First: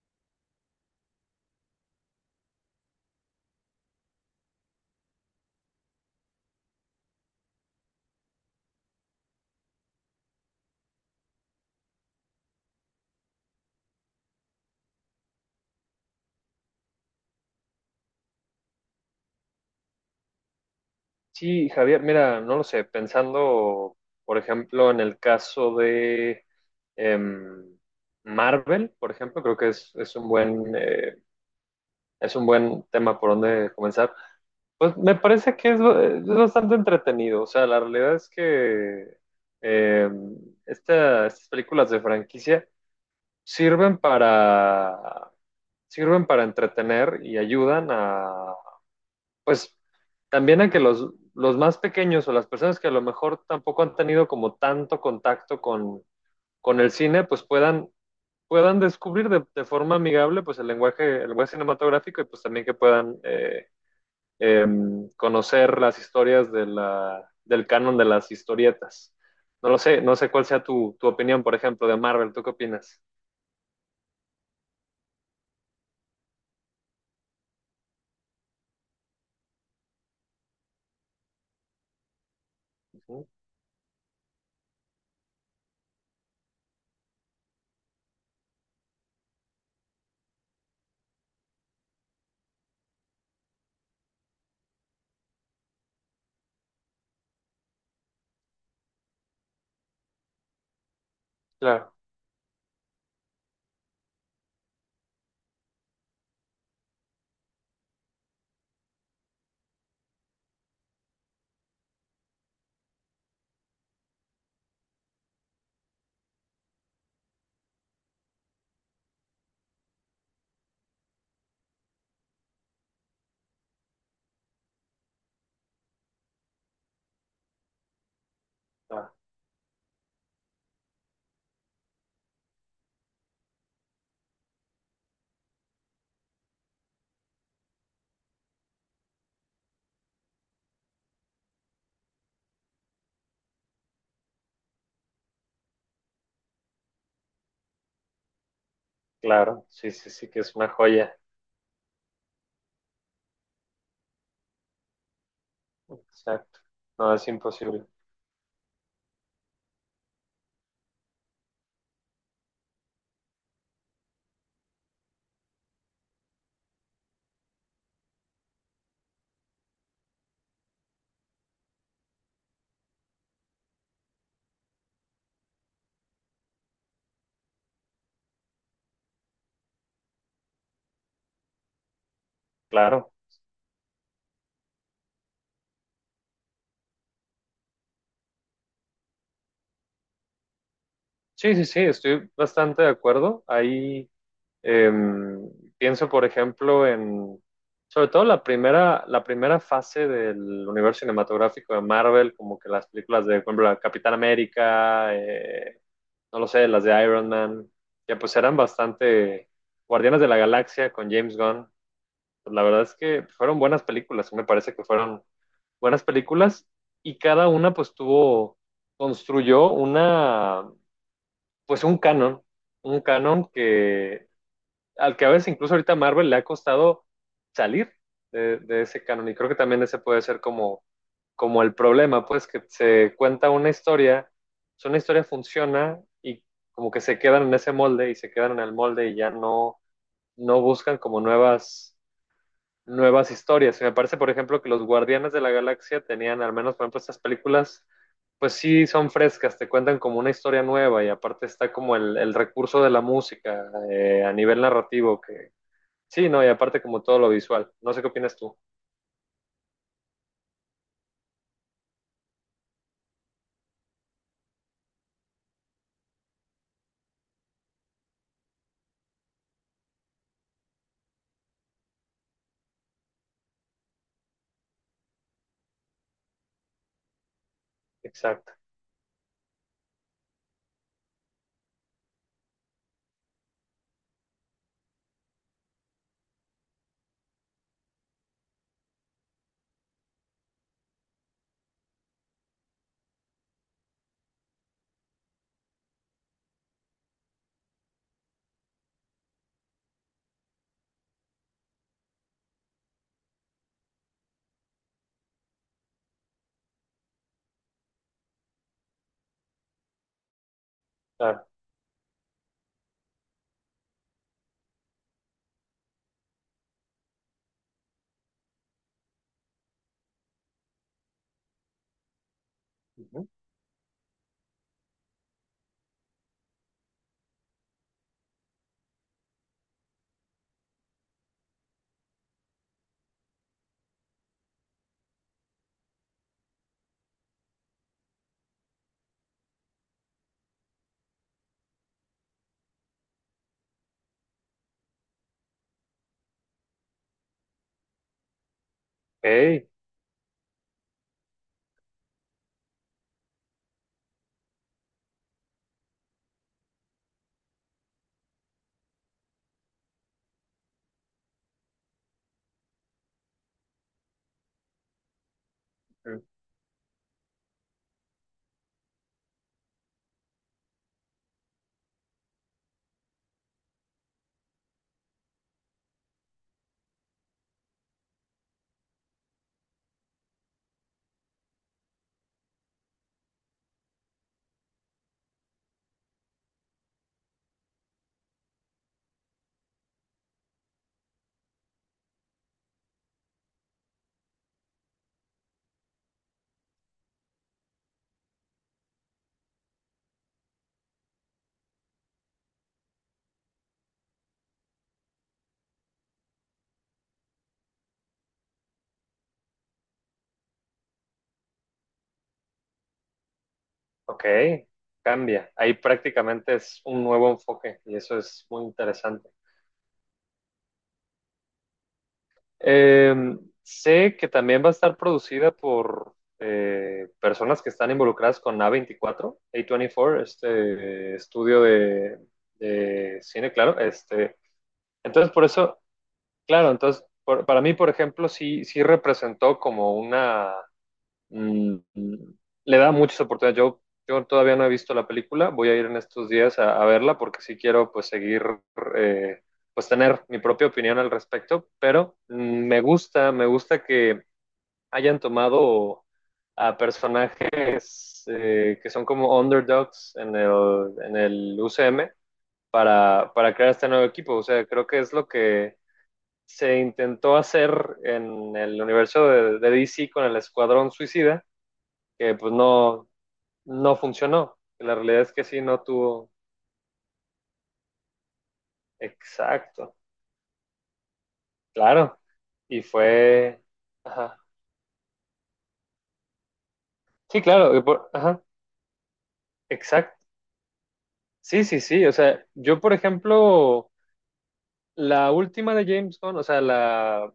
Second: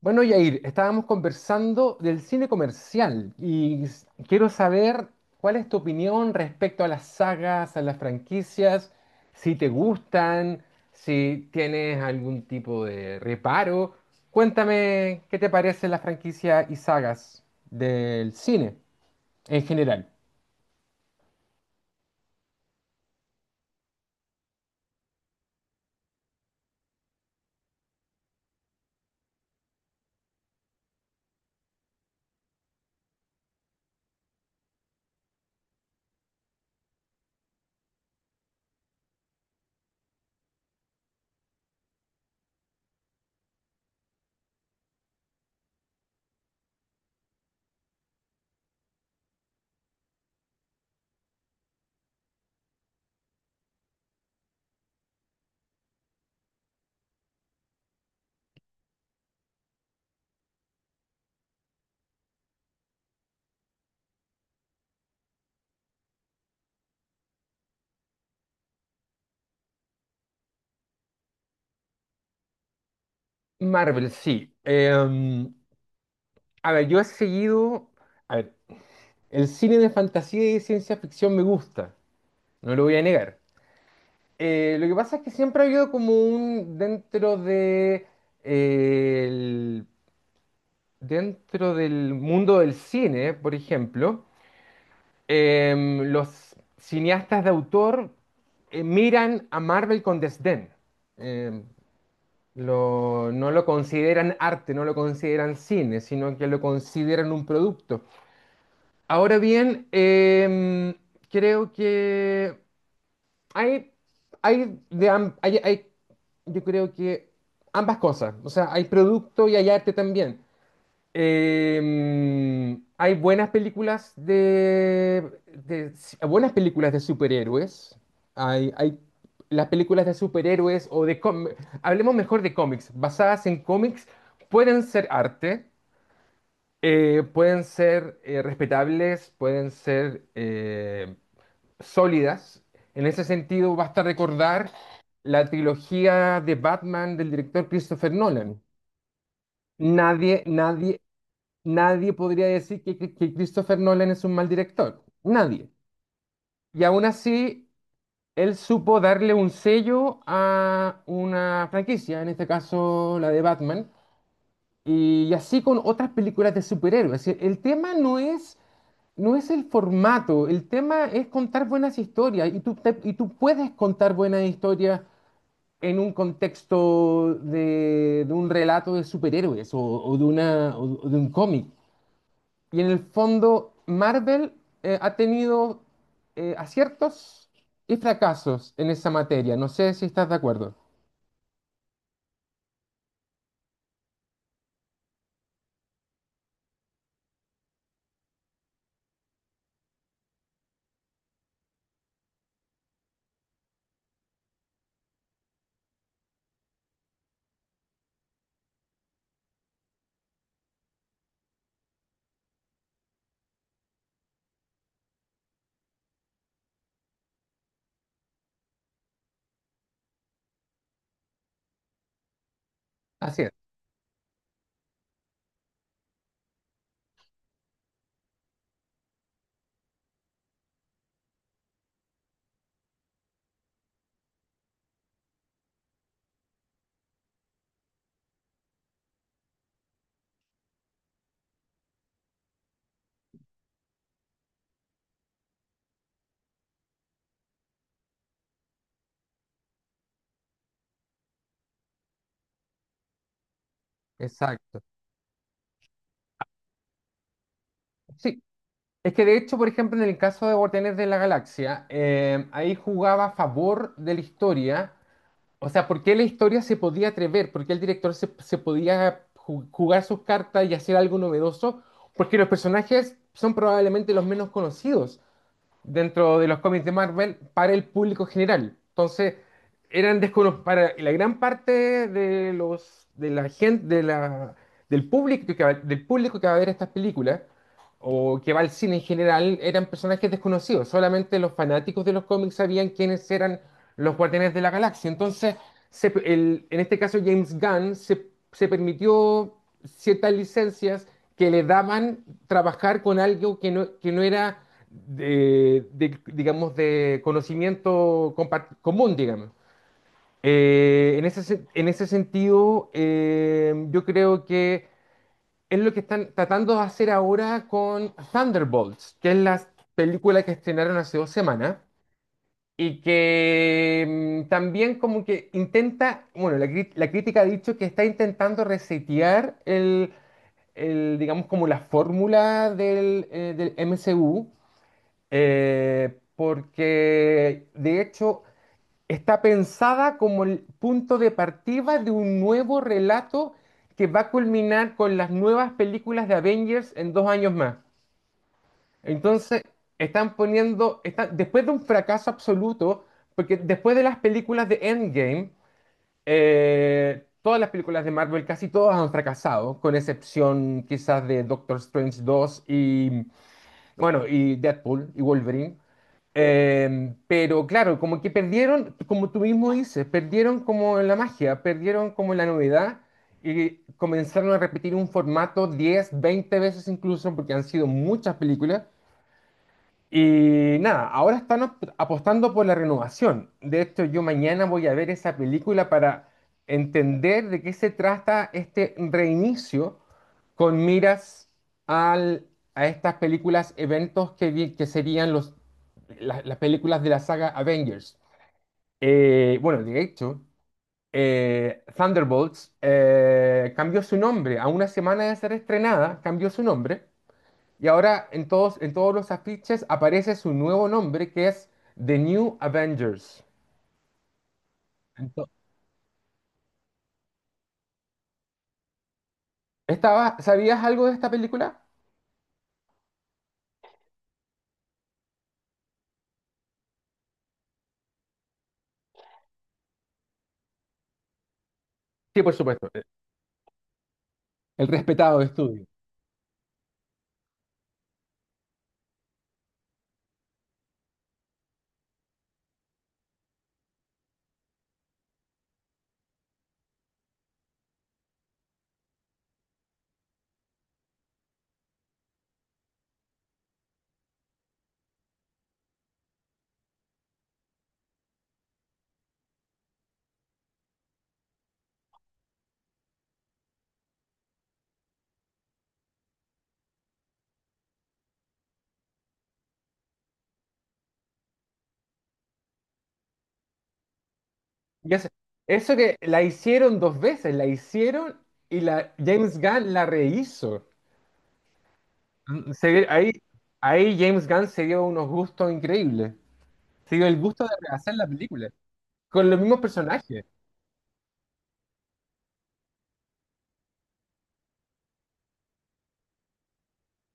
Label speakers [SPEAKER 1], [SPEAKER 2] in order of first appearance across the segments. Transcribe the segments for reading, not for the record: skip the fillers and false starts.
[SPEAKER 1] Bueno, Yair, estábamos conversando del cine comercial y quiero saber cuál es tu opinión respecto a las sagas, a las franquicias, si te gustan, si tienes algún tipo de reparo. Cuéntame qué te parecen las franquicias y sagas del cine en general.
[SPEAKER 2] Sí, Javier, mira, no lo sé, pensando, por ejemplo, en el caso de em, Marvel, por ejemplo, creo que es un buen tema por donde comenzar. Pues me parece que es bastante entretenido, o sea, la realidad es que em, estas películas de franquicia sirven para, sirven para entretener y ayudan pues también a que los más pequeños o las personas que a lo mejor tampoco han tenido como tanto contacto con el cine, pues puedan descubrir de forma amigable pues el lenguaje cinematográfico y pues también que puedan eh, conocer las historias de del canon de las historietas. No lo sé, no sé cuál sea tu opinión, por ejemplo, de Marvel. ¿Tú qué opinas?
[SPEAKER 1] Marvel, sí. A ver, yo he seguido... A ver, el cine de fantasía y de ciencia ficción me gusta, no lo voy a
[SPEAKER 2] Ujú.
[SPEAKER 1] negar. Lo que pasa es que siempre ha habido como un dentro de eh, el- dentro del mundo del cine, por ejemplo, los cineastas de autor miran a Marvel con desdén. Em,
[SPEAKER 2] Claro.
[SPEAKER 1] no lo consideran arte, no lo consideran cine, sino que lo consideran un producto. Ahora bien, creo que Hay, hay, de, am- hay- yo creo que ambas cosas. O sea, hay producto y hay arte también. Hay buenas películas si, buenas películas de superhéroes. Hay
[SPEAKER 2] Ah,
[SPEAKER 1] las películas de superhéroes o de hablemos mejor de cómics, basadas en cómics, pueden ser arte, pueden ser respetables, pueden ser sólidas. En ese sentido, basta recordar la trilogía de Batman del director Christopher Nolan.
[SPEAKER 2] claro, sí, sí, sí, que
[SPEAKER 1] Nadie,
[SPEAKER 2] es una
[SPEAKER 1] nadie,
[SPEAKER 2] joya.
[SPEAKER 1] nadie podría decir que, que Christopher Nolan es un mal director. Nadie.
[SPEAKER 2] Exacto.
[SPEAKER 1] Y aún
[SPEAKER 2] No, es
[SPEAKER 1] así,
[SPEAKER 2] imposible.
[SPEAKER 1] él supo darle un sello a una franquicia, en este caso la de Batman, y así con otras películas de superhéroes. Es decir, el tema no es, no es el formato, el tema es contar buenas historias, y tú, y tú puedes contar buenas historias en un contexto de un relato de superhéroes o de una, o de un cómic. Y en el
[SPEAKER 2] Claro.
[SPEAKER 1] fondo, Marvel ha tenido aciertos y fracasos en esa materia. No sé si estás de acuerdo.
[SPEAKER 2] Sí, sí, sí, estoy bastante de acuerdo. Ahí em, pienso, por ejemplo, en sobre todo la primera fase del universo cinematográfico de Marvel, como que las películas de, por ejemplo, la Capitán América, no lo sé, las de Iron Man, ya pues eran bastante Guardianes de la Galaxia con James Gunn. Pues, la verdad es que fueron buenas películas, me parece que fueron buenas películas y cada una pues construyó una pues un canon, un
[SPEAKER 1] Así
[SPEAKER 2] canon
[SPEAKER 1] es,
[SPEAKER 2] que al que a veces incluso ahorita Marvel le ha costado salir de ese canon y creo que también ese puede ser como el problema, pues que se cuenta una historia, si una historia funciona y como que se quedan en ese molde y se quedan en el molde y ya no, no buscan como nuevas historias. Y me parece, por ejemplo, que los Guardianes de la Galaxia tenían al menos, por ejemplo, estas películas pues sí son frescas, te cuentan como una historia nueva y aparte está como el recurso de la música a nivel
[SPEAKER 1] exacto.
[SPEAKER 2] narrativo que sí, no, y aparte como todo lo visual. No sé qué opinas
[SPEAKER 1] Sí,
[SPEAKER 2] tú.
[SPEAKER 1] es que de hecho, por ejemplo, en el caso de Guardianes de la Galaxia, ahí jugaba a favor de la historia. O sea, ¿por qué la historia se podía atrever? ¿Por qué el director se, se podía jugar sus cartas y hacer algo novedoso? Porque los personajes son probablemente los menos conocidos dentro de los cómics de Marvel para el público
[SPEAKER 2] Exacto,
[SPEAKER 1] general. Entonces, eran desconocidos para la gran parte de los de la gente de la, del público que va, del público que va a ver estas películas o que va al cine en general, eran personajes desconocidos. Solamente los fanáticos de los cómics sabían quiénes eran los Guardianes de la Galaxia. Entonces, en este caso James Gunn se, se permitió ciertas licencias que le daban trabajar con algo que no era de, digamos, de conocimiento común, digamos.
[SPEAKER 2] claro.
[SPEAKER 1] En ese sentido, yo creo que es lo que están tratando de hacer ahora con Thunderbolts, que es la película que estrenaron hace dos semanas y
[SPEAKER 2] Ujú.
[SPEAKER 1] que también como que intenta, bueno, la crítica ha dicho que está intentando resetear digamos, como la fórmula del, del MCU, porque de hecho está pensada como el punto de partida de un nuevo relato que va a culminar con las nuevas películas de Avengers en dos años más. Entonces,
[SPEAKER 2] Ok.
[SPEAKER 1] están poniendo, después de un fracaso absoluto, porque después de las películas de Endgame, todas las películas de Marvel, casi todas han fracasado, con excepción quizás de Doctor Strange dos y bueno, y Deadpool y Wolverine.
[SPEAKER 2] mm,
[SPEAKER 1] Pero claro, como que perdieron, como tú mismo dices, perdieron como la magia, perdieron como la novedad, y comenzaron a repetir un formato 10 20 veces incluso, porque han sido muchas películas. Y nada, ahora están apostando por la renovación. De hecho, yo mañana voy a ver esa película para entender de qué se trata este reinicio con miras al, a estas películas, eventos que, que serían los, las películas de la saga Avengers. Bueno, de hecho, Thunderbolts cambió su nombre. A una semana de ser estrenada, cambió su nombre y ahora en todos los afiches aparece su nuevo nombre, que es The New Avengers.
[SPEAKER 2] ok,
[SPEAKER 1] Ento-
[SPEAKER 2] cambia. Ahí prácticamente es un nuevo enfoque y eso es muy interesante.
[SPEAKER 1] ¿Estaba, ¿sabías algo de esta película?
[SPEAKER 2] Eh, Sé que también va a estar producida por personas que están involucradas con a veinticuatro, A24, este estudio de,
[SPEAKER 1] Sí, por supuesto.
[SPEAKER 2] de cine, claro. Este,
[SPEAKER 1] El
[SPEAKER 2] entonces,
[SPEAKER 1] respetado
[SPEAKER 2] por eso,
[SPEAKER 1] estudio.
[SPEAKER 2] claro, entonces, para mí, por ejemplo, sí, sí representó como una. Mm, Le da muchas oportunidades. Yo todavía no he visto la película, voy a ir en estos días a verla porque sí quiero pues seguir, eh, pues tener mi propia opinión al respecto, pero me gusta que hayan tomado a personajes que son como underdogs en el UCM para crear este nuevo equipo. O sea, creo que es lo que se intentó hacer en el universo de DC con el Escuadrón Suicida que pues no, no funcionó. La
[SPEAKER 1] Y
[SPEAKER 2] realidad
[SPEAKER 1] es-
[SPEAKER 2] es que sí, no
[SPEAKER 1] Eso que
[SPEAKER 2] tuvo.
[SPEAKER 1] la hicieron dos veces, la hicieron y la, James Gunn
[SPEAKER 2] Exacto,
[SPEAKER 1] la rehizo.
[SPEAKER 2] claro.
[SPEAKER 1] Mm,
[SPEAKER 2] Y
[SPEAKER 1] se- ve- ahí,
[SPEAKER 2] fue...
[SPEAKER 1] Ahí
[SPEAKER 2] Ajá.
[SPEAKER 1] James Gunn se dio unos gustos increíbles. Se dio el
[SPEAKER 2] Sí,
[SPEAKER 1] gusto de
[SPEAKER 2] claro.
[SPEAKER 1] rehacer la
[SPEAKER 2] Ajá.
[SPEAKER 1] película con los mismos
[SPEAKER 2] Exacto.
[SPEAKER 1] personajes.
[SPEAKER 2] Sí, sí, sí. O sea, yo, por ejemplo, la última de James Gunn, o sea, la,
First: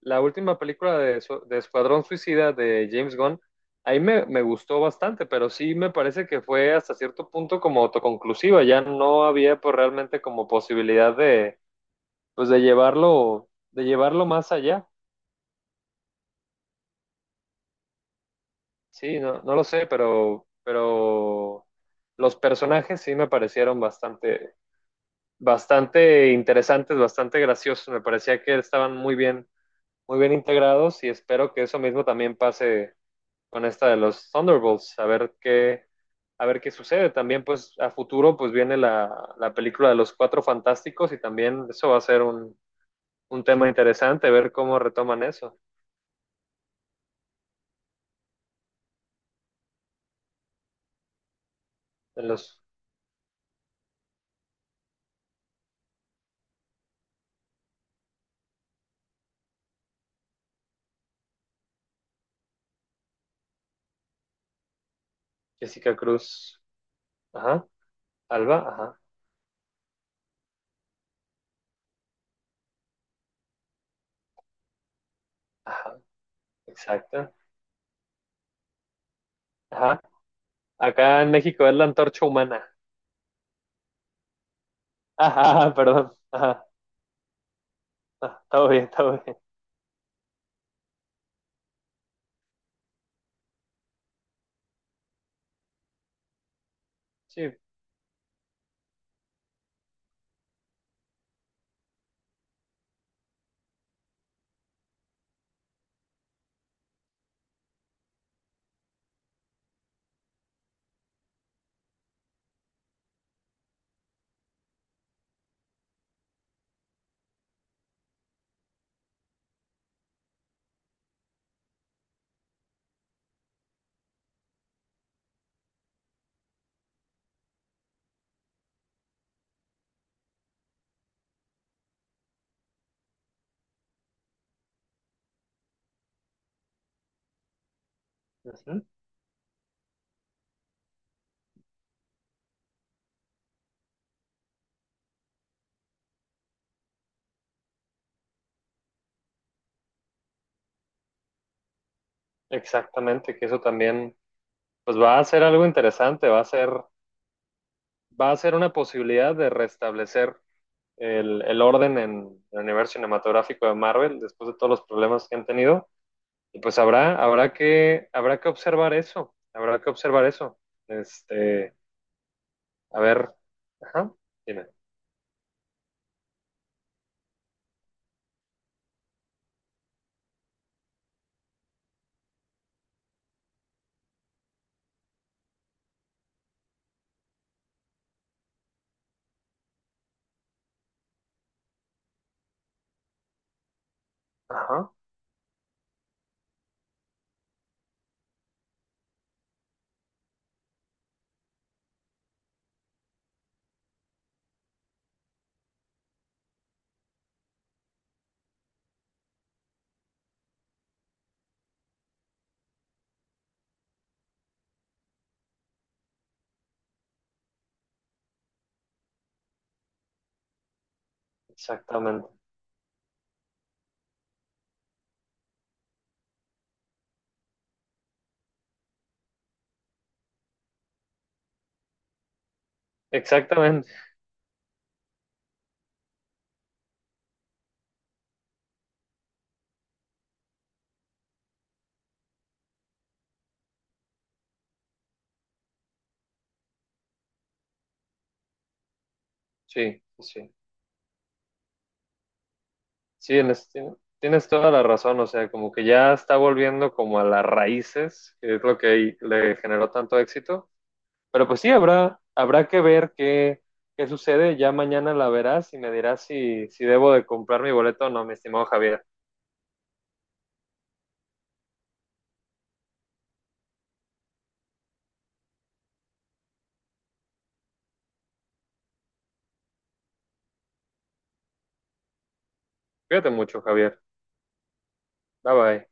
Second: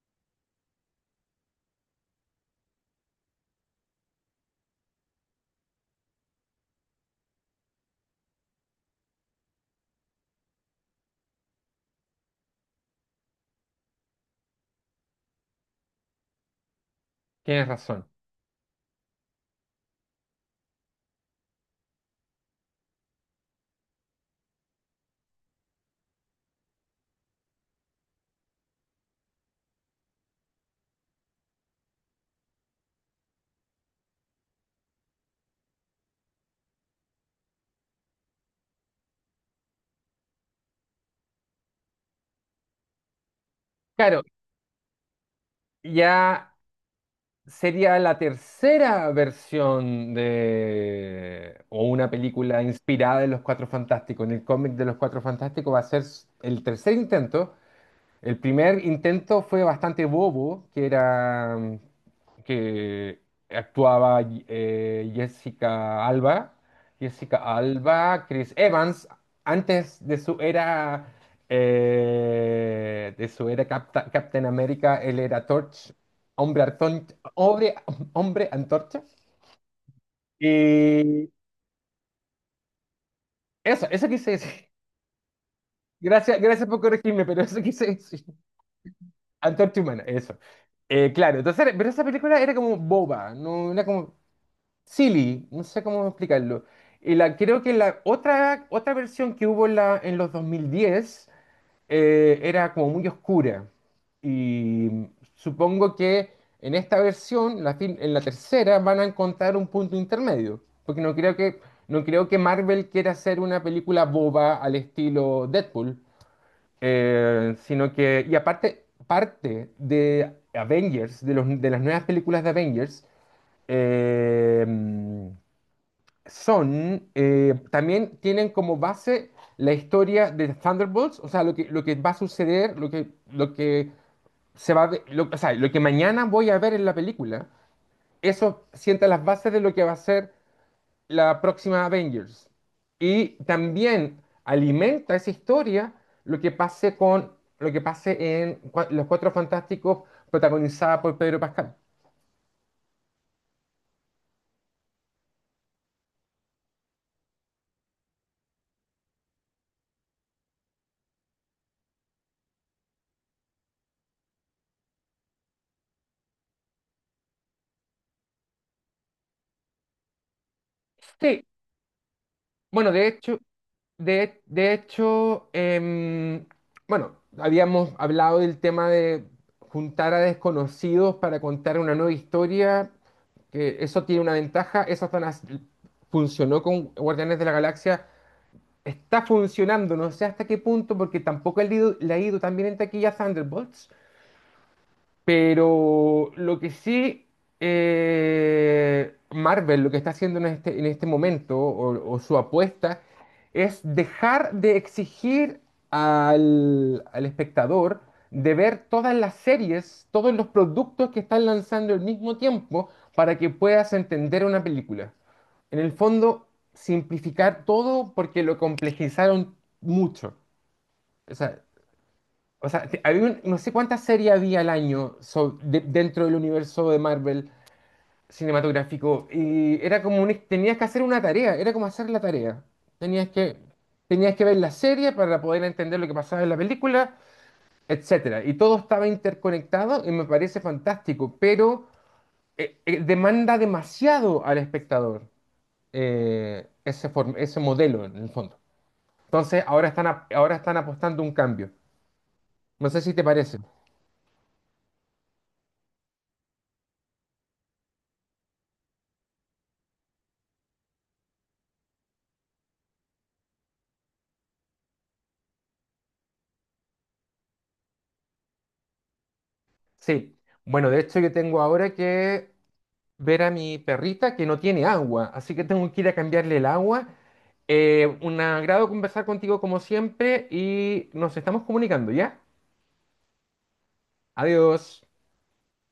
[SPEAKER 2] la última película de Escuadrón Suicida de James Gunn, ahí me gustó bastante, pero sí me parece que fue hasta cierto punto como autoconclusiva. Ya no había pues, realmente como posibilidad de pues de llevarlo, más allá.
[SPEAKER 1] Tienes razón.
[SPEAKER 2] Sí, no, no lo sé, pero los personajes sí me parecieron bastante, bastante interesantes, bastante graciosos. Me parecía que estaban muy bien integrados y espero que eso mismo también pase con esta de los Thunderbolts, a ver qué sucede. También, pues, a futuro, pues viene la película de los Cuatro Fantásticos y también eso va a ser un tema
[SPEAKER 1] Claro,
[SPEAKER 2] interesante, ver cómo retoman eso
[SPEAKER 1] ya sería la tercera versión de, o una
[SPEAKER 2] en los
[SPEAKER 1] película inspirada en Los Cuatro Fantásticos, en el cómic de Los Cuatro Fantásticos, va a ser el tercer intento. El primer intento fue bastante bobo, que era que actuaba
[SPEAKER 2] Jessica
[SPEAKER 1] Jessica Alba,
[SPEAKER 2] Cruz.
[SPEAKER 1] Jessica
[SPEAKER 2] Ajá.
[SPEAKER 1] Alba, Chris
[SPEAKER 2] Alba, ajá.
[SPEAKER 1] Evans, antes de su era Captain America, él era Torch,
[SPEAKER 2] Ajá,
[SPEAKER 1] hombre,
[SPEAKER 2] exacto.
[SPEAKER 1] hombre, hombre antorcha.
[SPEAKER 2] Ajá, acá
[SPEAKER 1] Y
[SPEAKER 2] en México es la antorcha humana.
[SPEAKER 1] eso quise decir.
[SPEAKER 2] Ajá, perdón.
[SPEAKER 1] Gracias,
[SPEAKER 2] Ajá,
[SPEAKER 1] gracias por corregirme, pero eso quise decir.
[SPEAKER 2] ajá, todo bien, todo bien.
[SPEAKER 1] Antorcha Humana, eso. Claro, entonces, pero esa película era como boba, no era como silly, no sé cómo explicarlo. Y la,
[SPEAKER 2] Sí,
[SPEAKER 1] creo que la otra, otra versión que hubo en, la, en los 2010 era como muy oscura. Y supongo que en esta versión, en la tercera, van a encontrar un punto intermedio. Porque no creo que, no creo que Marvel quiera hacer una película boba al estilo Deadpool, sino que, y aparte, parte de Avengers, de, de las nuevas películas de Avengers, eh, son, también tienen como base la historia de Thunderbolts, o sea, lo que va a suceder, lo que se va a ver- lo, o sea, lo que mañana voy a ver en la película, eso
[SPEAKER 2] ujú,
[SPEAKER 1] sienta las bases de lo que va a ser la próxima Avengers. Y también alimenta esa historia lo que pase con lo que pase en Los Cuatro Fantásticos, protagonizada por Pedro Pascal.
[SPEAKER 2] exactamente, que eso también, pues va a ser algo interesante, va a ser una posibilidad de restablecer el orden en el universo cinematográfico de Marvel después de todos los problemas que han tenido. Y pues habrá que observar eso, habrá que observar eso.
[SPEAKER 1] Sí,
[SPEAKER 2] Este,
[SPEAKER 1] bueno,
[SPEAKER 2] a ver, ajá, dime.
[SPEAKER 1] de hecho, bueno, habíamos hablado del tema de juntar a desconocidos para contar una nueva historia, que eso tiene una ventaja, funcionó con Guardianes de la Galaxia. Está funcionando, no sé hasta qué punto, porque tampoco le ha ido, le ha ido tan bien en taquilla a Thunderbolts.
[SPEAKER 2] Ajá.
[SPEAKER 1] Pero lo que sí, Marvel, lo que está haciendo en este momento, o su apuesta, es dejar de exigir al, al espectador de ver todas las series, todos los productos que están lanzando al mismo tiempo para que puedas entender una película. En el fondo, simplificar todo porque lo complejizaron mucho. O sea,
[SPEAKER 2] Exactamente,
[SPEAKER 1] o sea, había no sé cuántas series había al año dentro del universo de Marvel cinematográfico, y era como un, tenías que hacer una tarea, era como hacer la tarea. Tenías que,
[SPEAKER 2] exactamente,
[SPEAKER 1] tenías que ver la serie para poder entender lo que pasaba en la película, etcétera. Y todo estaba interconectado y me parece fantástico, pero demanda demasiado al espectador ese modelo en el fondo. Entonces ahora
[SPEAKER 2] sí,
[SPEAKER 1] están,
[SPEAKER 2] sí,
[SPEAKER 1] ahora están apostando un cambio. No sé si te
[SPEAKER 2] sí,
[SPEAKER 1] parece.
[SPEAKER 2] tienes toda la razón, o sea, como que ya está volviendo como a las raíces, que es lo que le generó tanto éxito, pero pues sí, habrá que ver qué sucede, ya mañana la verás y me dirás si debo de comprar mi boleto o no, mi estimado Javier.
[SPEAKER 1] Sí, bueno, de hecho yo tengo ahora que ver a mi perrita que no tiene agua, así que tengo que ir a cambiarle el agua. Un agrado conversar contigo como siempre y nos estamos comunicando, ¿ya?
[SPEAKER 2] Cuídate mucho, Javier,
[SPEAKER 1] Adiós.
[SPEAKER 2] bye bye.